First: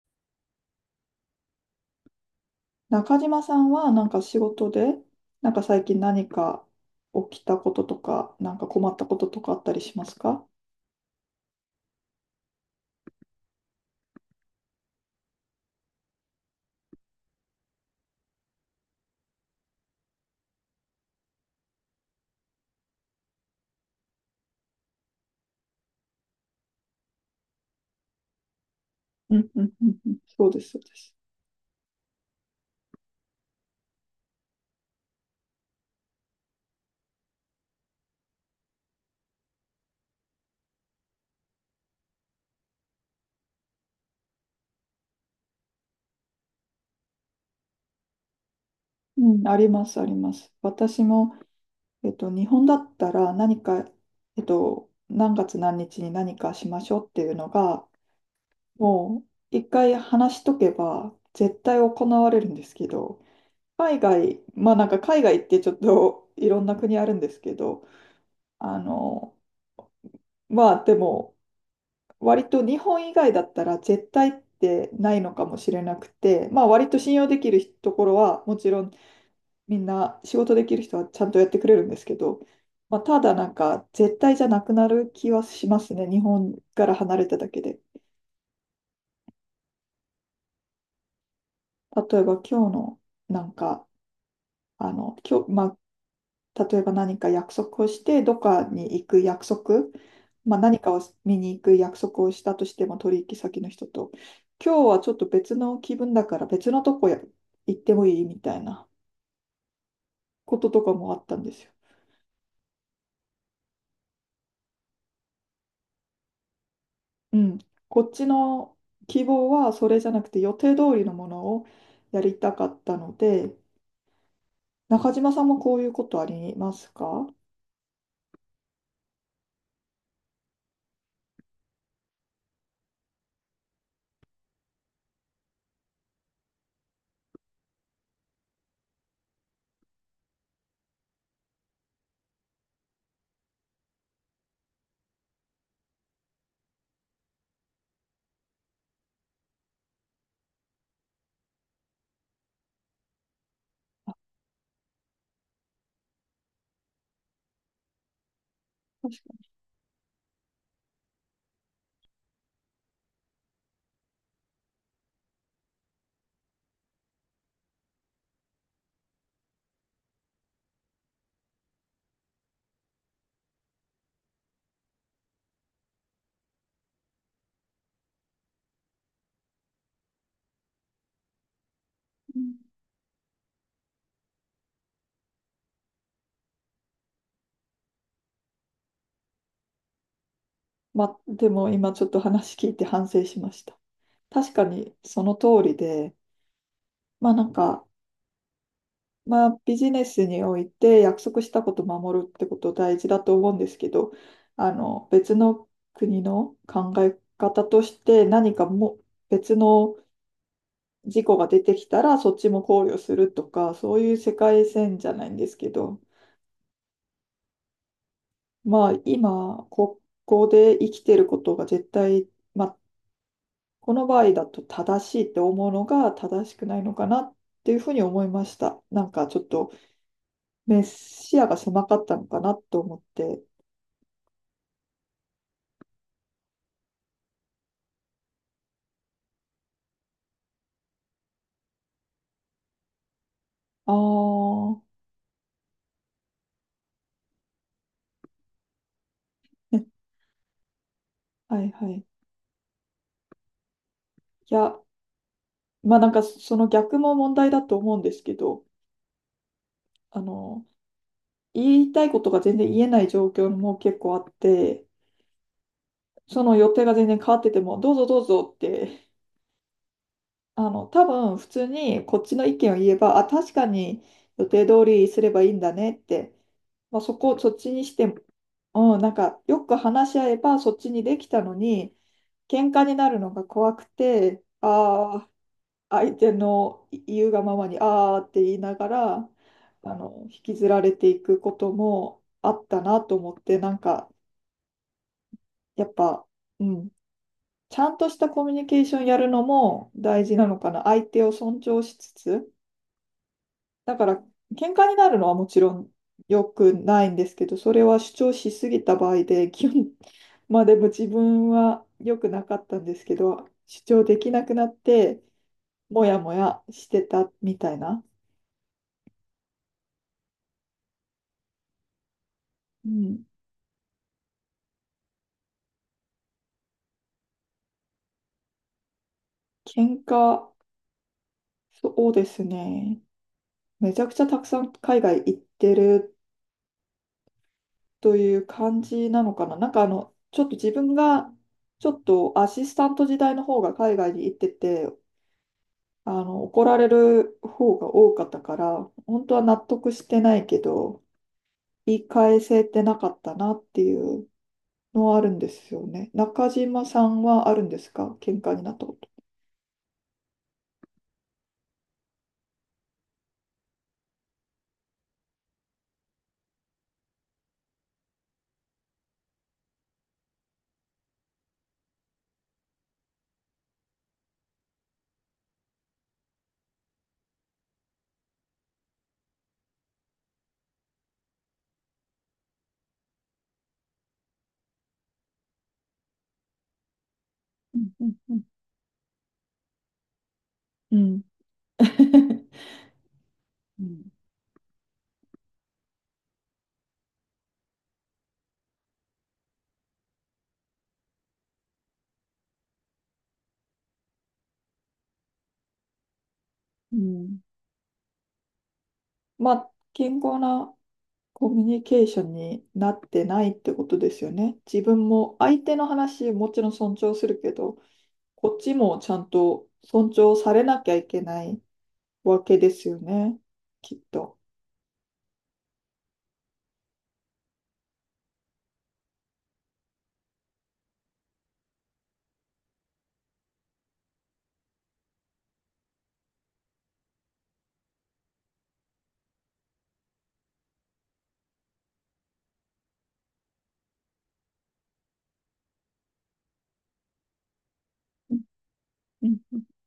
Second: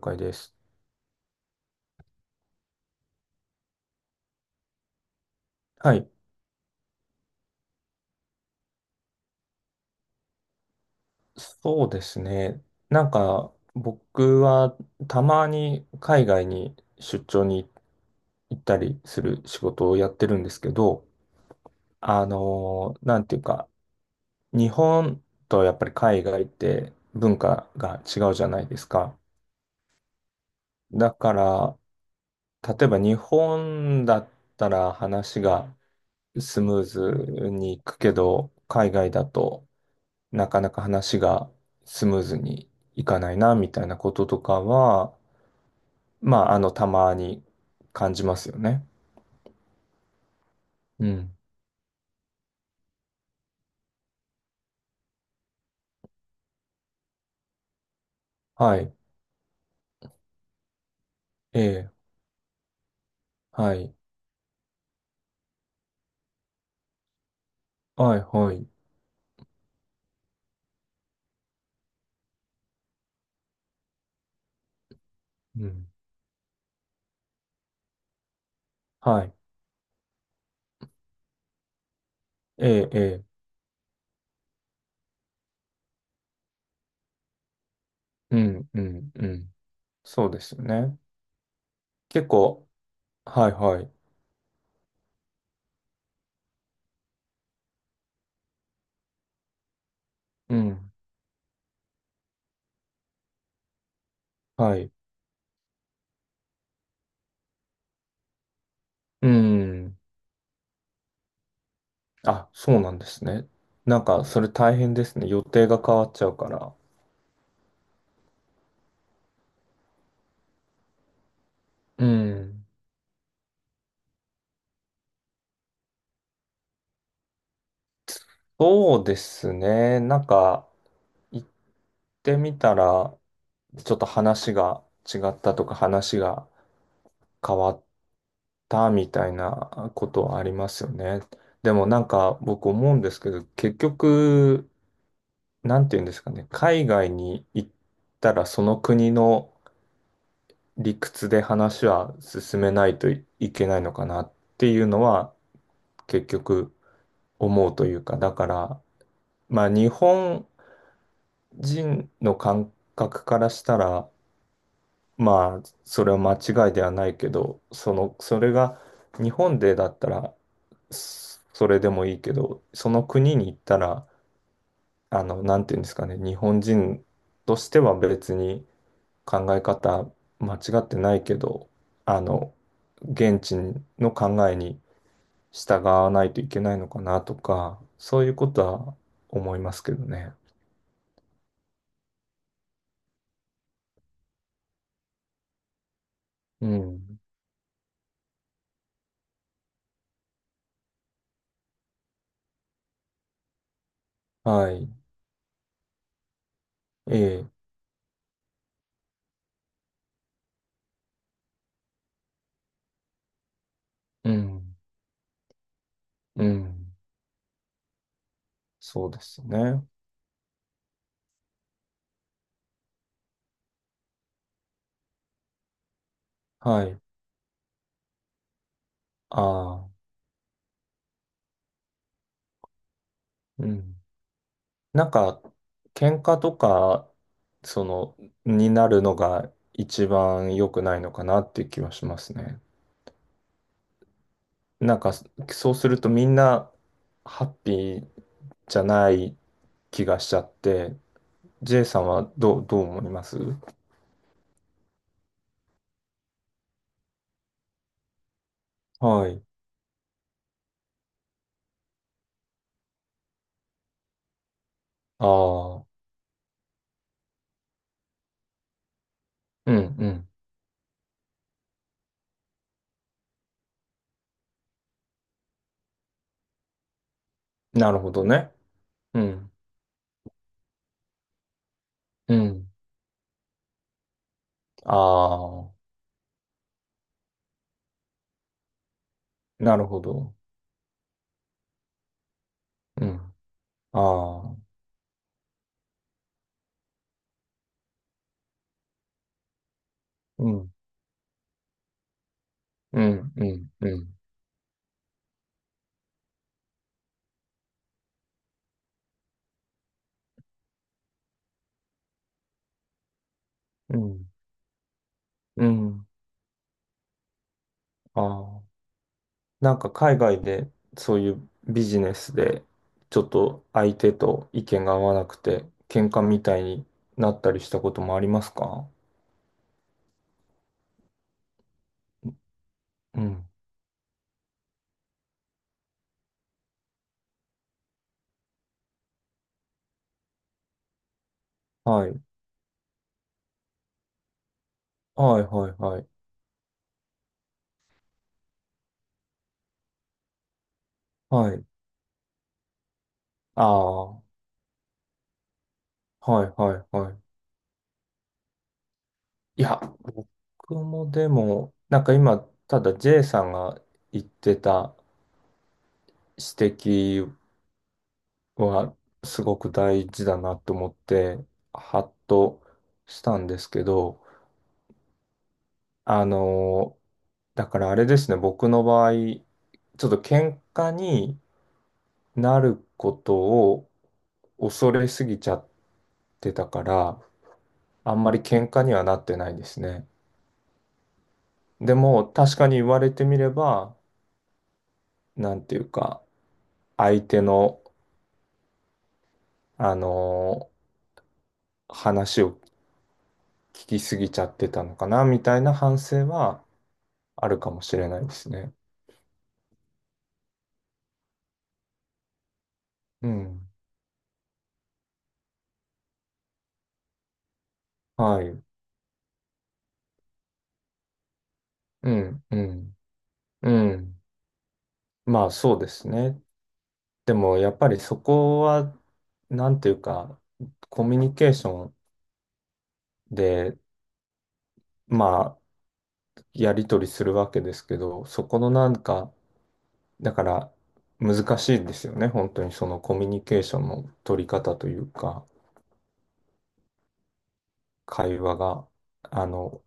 了解です。中島さんはなんか仕事で、なんか最は近い。何か起きたこととか、なんか困ったこととかあったりしますか？そうですね。なんか、僕はたまに海外に出張に行ったりする仕事をやってるんですけど、なんていうか、日本とやっぱり海外って文化が違うじゃないですか。うんうんうんうん、そうです、そうでだす。から、例えば日本だったら話がスムーズにいくけど、海外だとなかなか話がスムーズにいかないな、みたいなこととかは、まあ、あの、たまに感じますよね。うん、あります、あります。私うもん。日本だったら何か、何月何日に何かしましょうっていうのが、はい。もう一回話しとけば絶え対行え。われるんですけど、はい。海外、まあなんか海外ってちょっと いろんな国あるんですけど、はい、はい。あの、まあでも割と日本以外だったら絶対ってないのかもうしれん。なくて、まあ割と信用できるところはもちろんはい。みんな仕事できる人はちゃんとやってくれるんですけど、ええ、まあ、えたえ。だなんか絶対じゃなくなる気はしますね。日本から離れただけで。うん、うん、うん。そうですよね。例え結ば構、今日のなはい、んはか、い。今日、まあ、例えば何か約束をして、どっかに行く約束、うまあ、何ん。かを見に行く約束をしたとしても取引先の人と、は今日い。はちょっと別の気分だから別のとこや行ってもいいみたいなうん。こととかもあったんですよ。あ、そうなんですね。なんか、それ大変ですね。予定が変わっちゃうから。うん、こっちの希望はそれじゃなくて予定通りのものをうやりたん。かったので、中島さんもこういうことありますか？そうですね。なんか、一ってみたら、ちょっと話が違ったとか、話が変わったみたいなことはありますよね。でもなんか僕思うんですけど、結局、なんて言うんですかね、海外に行ったらその国の理屈で話は進めないといけないのかなっていうのは結局思うというか、だから、確かまあ日本人の感覚からしたら、まあ、それは間違いではないけど、その、それが日本でだったら、それでもいいけど、その国に行ったら、あの、なんていうんですかね、日本人としては別に考え方間違ってないけど、あに。の、現地の考えに従わないといけないのかなとか、そういうことは思いますけどね。まあ、でも今ちょっと話聞いて反省しました。確かにその通りで、うん。まあなんか、まあビジネスにおいて約束したこと守るってこと大事だと思うんですけど、はあい。の別の国の考えええ。方として何かも別の事故が出てきたらそっちも考慮するとか、そういうう世界ん。線じゃないんですけど、うん。まあそうです今、ね。ここで生きてることが絶対、まあこの場合だと正しいって思うのが正しくないはのい。かなっていうふうに思いました。なんかちょっとああ、メ視野が狭かったのかなと思って、うん。なんか、喧嘩とか、その、になるのが一番良くないのかなっていう気はしますね。ああ、なんか、そうするとみんなハッピーじゃないね、気がしちゃって、はい J はい。さいんはどう、どう思いますや、まあなんかその逆も問題だと思うんですけど、はい。あの、言いたいことが全然言えない状況も結構あって、ああ、その予定が全然変わってても、どうぞどうぞって、うん、うん。多分普通にこっちの意見を言えば、あ、確かに予定通りすればいいんだねって、まあ、そこをそっちになしるてほどね。も、うん、なんうかん、よく話し合えばそっちにできたのに、うん。喧嘩になるのが怖くて、あああ、あ、相手の言うがままに、ああって言いながら、なるほど。引きずられていくこともあったなうと思ん。って、なんあか、あ、やっぱ、うん。ちゃんとしたコミュニケーションやるのも大事なうのかん、な。相手を尊重しつつ。うん、うん、だうから、ん、喧嘩になるのはもちろん良くないんですけど、それは主張しすぎた場合で、基本、まあでも自分は良くなかったんですけど、主う張でん。きなくなって、うもんやもやしてたみたいな。ああ、なんか海外でそういうビジネスでうちょん。っと相手と意見が合わなくて喧嘩みたいになったりしたこともありますか？喧嘩、そうですね。うん。めちゃくちゃたくさん海外行ってるという感じなのかな。なんかあの、ちょっと自分が、ちょっはい。とアシスタント時代の方が海外に行ってて、はいはいはい。怒られる方が多かったから、本当は納得してないけど、はい。言い返せてなかったなあっていあ、はうのはあるんですよね。いは中い島さはい。んはあるんですか喧嘩になったこと？いや、僕もでも、なんか今、ただ J さんが言ってた指摘はすごく大事だなと思って、ハッとしたんですけど、あのだからあれですね、僕の場合、ちょっと喧嘩になることを恐れすぎちゃってたから、うんうんあんまうりん喧嘩にはなってないですね。うん。うん でも、確かに言われてみれば、なんていうか、相手の、あのー話を聞きすぎちゃってたのかな、みたいな反省はうんうんあるかもしれないですね。まあ、健康なコミュニケーションになってうないっん。てことですよね。自分も相手の話もちろん尊重するけど、はこっい。ちもちゃんと尊重されなきゃいけないうわん、うけですん、よね。うきっん。と。まあ、そうですね。でもやっぱりそこは、なんていうか、コミュニケーションで、まあ、やり取りするわけですけど、そこのなんか、だから難しいですよね、本当にそのコミュニケーションの取り方というか、う会話が、んあうんの、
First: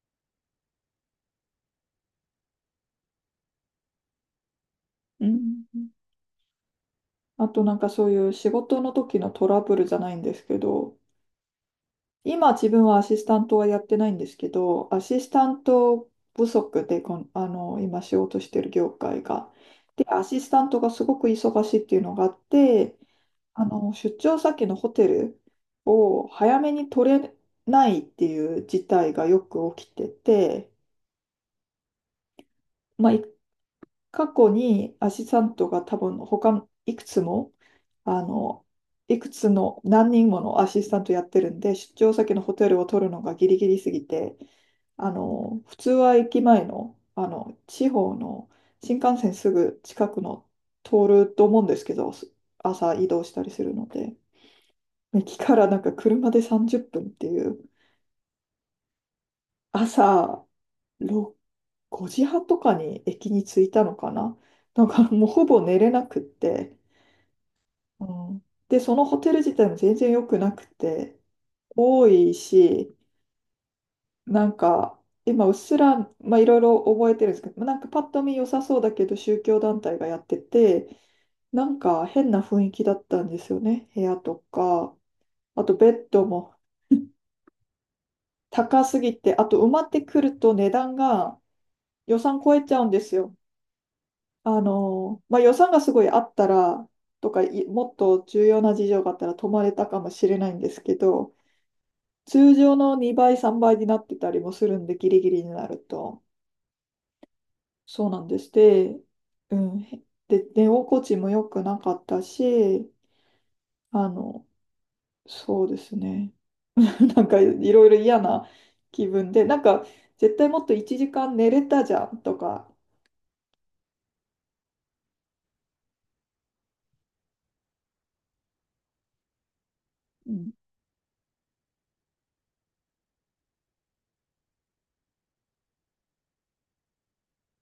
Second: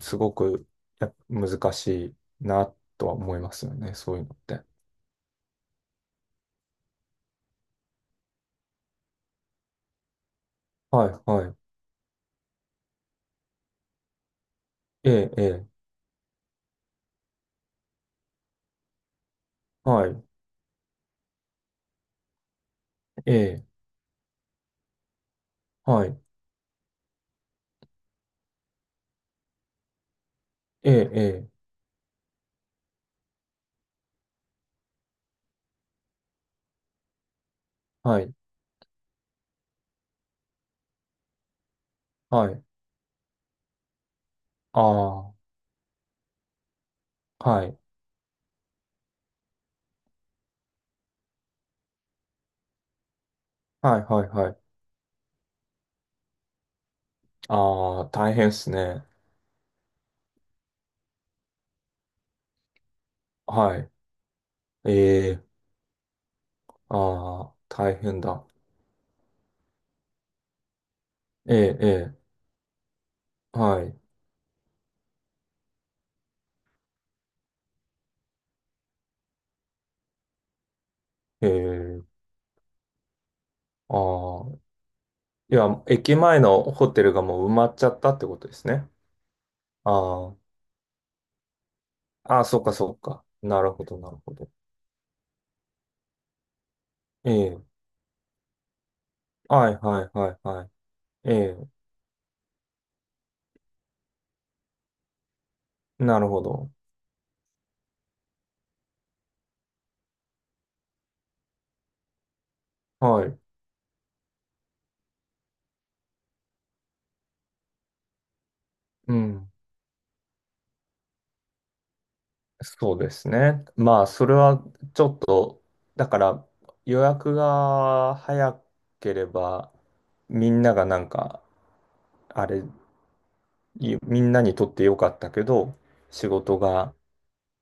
すごく難しいなとは思いますよね、そういうのって。うんあとなんかそういう仕事の時のトラブルじゃないんですけど、はい、はい、今自分はアシスタントはやってないんですけど、アえシスえ、えタンえ、ト不足で今仕事してる業界が。で、はい、アシスタントがすごく忙しいっていうのがあって、ええ、出張先のホテルはい、を早めに取れないっていう事態がよく起きてて、ええ、ええまあ、過去にアシスタントが多分他いくつも、はあい、の、いくつの何人ものアシスタントやってるんで、出張先のはホい、テルを取るのがギリギリすぎて、ああ、普通は駅前の、はい。地方の新幹線すぐ近くの通ると思うんですけど、朝移動したりするのはいで。はいはい。駅からなんか車で30分っぷんっていうああ、大変っすね。朝6 5時半とかに駅に着いはたい。のかな。なんえかもうほえ、ぼ寝れなくって、ああ、大う変ん、だ。でそのホテル自体も全然良くなくてええ、多えいしえ、はい。なんか今うっすら、まあ、いろいろ覚えてるんですけどなんかパッと見良さそうだけど宗教団体がやっててえなんかえ、変な雰囲気だったんですよね部屋とああ、かいあとや、ベッ駅ド前ものホテルがもう埋まっちゃったってことです高ね。すぎてあと埋まってくあると値段が予あ、あ算あ、超そうえか、ちゃうそんうですか。よ。なるほど、なるほど。まあ、予算がすごいあったら、とえか、え、もっと重要な事情があったら泊まはれい、たかはもい、しはれい、ないんはでい。すけえど、え、通常の2倍、3倍になってたりもするんで、ギリギリになるなと。るほど。そうなんです。で、うん。で、寝心地も良くなかったし、はい。あの、そうですね。なんか、いろいろ嫌な気う分で、ん。なんか、絶対もっと1時間寝れたじゃんとか、そうですね。まあ、それはちょっと、だから予約が早ければ、うん、みんながなんか、あれ、いみんなにとってよかったけど、仕事が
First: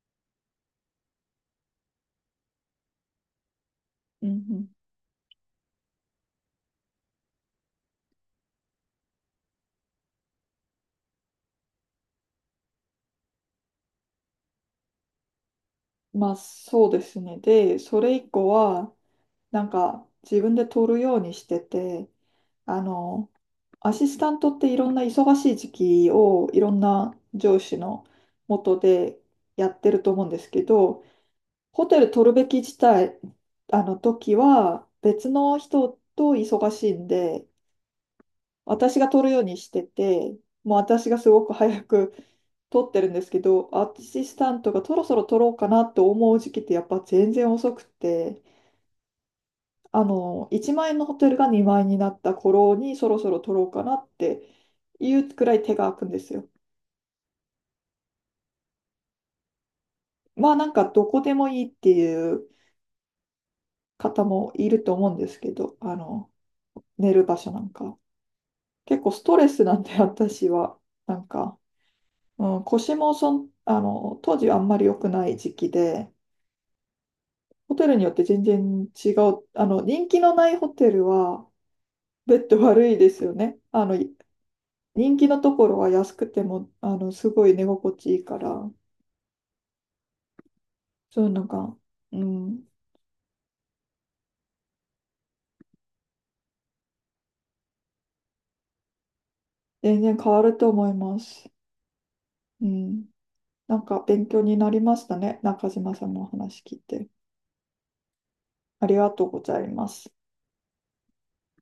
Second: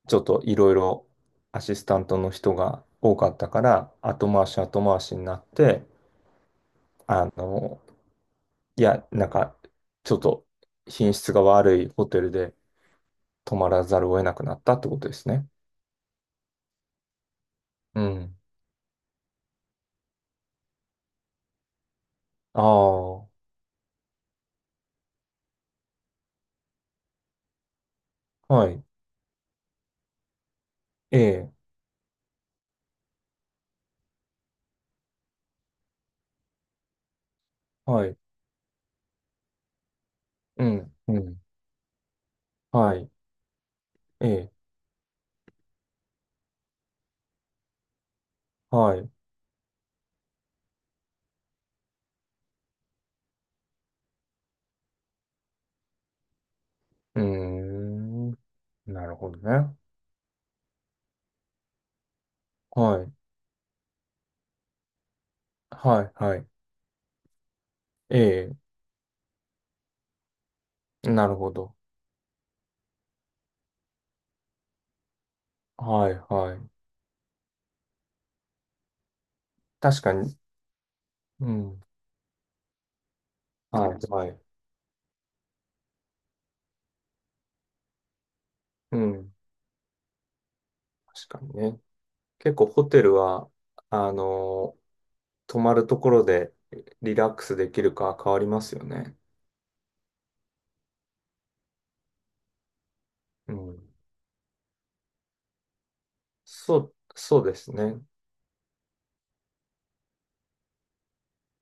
ちょっといろいろアシスタントの人が多かったから、う後回しん、後回しになって、あの、いや、なんか、ちょっと品質が悪いホテルで泊まらざるを得なくなったってことですね。まあそうですね。で、そうれ以ん。降は、なんか自分で取るようにしてて、ああの、あ、アシスタントっていろんな忙しい時期をいろんな上司のは下い。でやってると思うんですけど、ええ、ホテル取るべき自体、あの時は別の人と忙しいんで、はい。私が取るようにしてて、うもうん、私がうすん。ごく早く取っはてるい。んですけど、アシえスタえ、ントがそろそろ取ろうかなと思う時期ってやっぱ全然遅くて、はい。う1万円のホテルが2万円になった頃にそろそろ取ろうかなっていうくらい手が空くんですよ。ーん。なるほどね。まあなんかどこでもいいっていうはい。方もいると思うんですけど、はい、はい。寝る場所なんか。え結構ストレスなんで私は、え、なんなるほか、ど。うん、腰も当時はあんまり良くない時期で、はいはい。ホテルによって全然違う。確人か気のに。ないホテルは、うん。ベッド悪いですよね。はいはい。人気のところは安くても、すごい寝心地いいから、うん。そうい確うかのにが、ね。う結ん、構ホテルは、あのー泊まるところでリラックスできるか変わりますよね。全然変わると思います。うん。うなん。んか勉強になりましたね。中島さんのお話聞そいう、て。そうですね。ありがとうございます。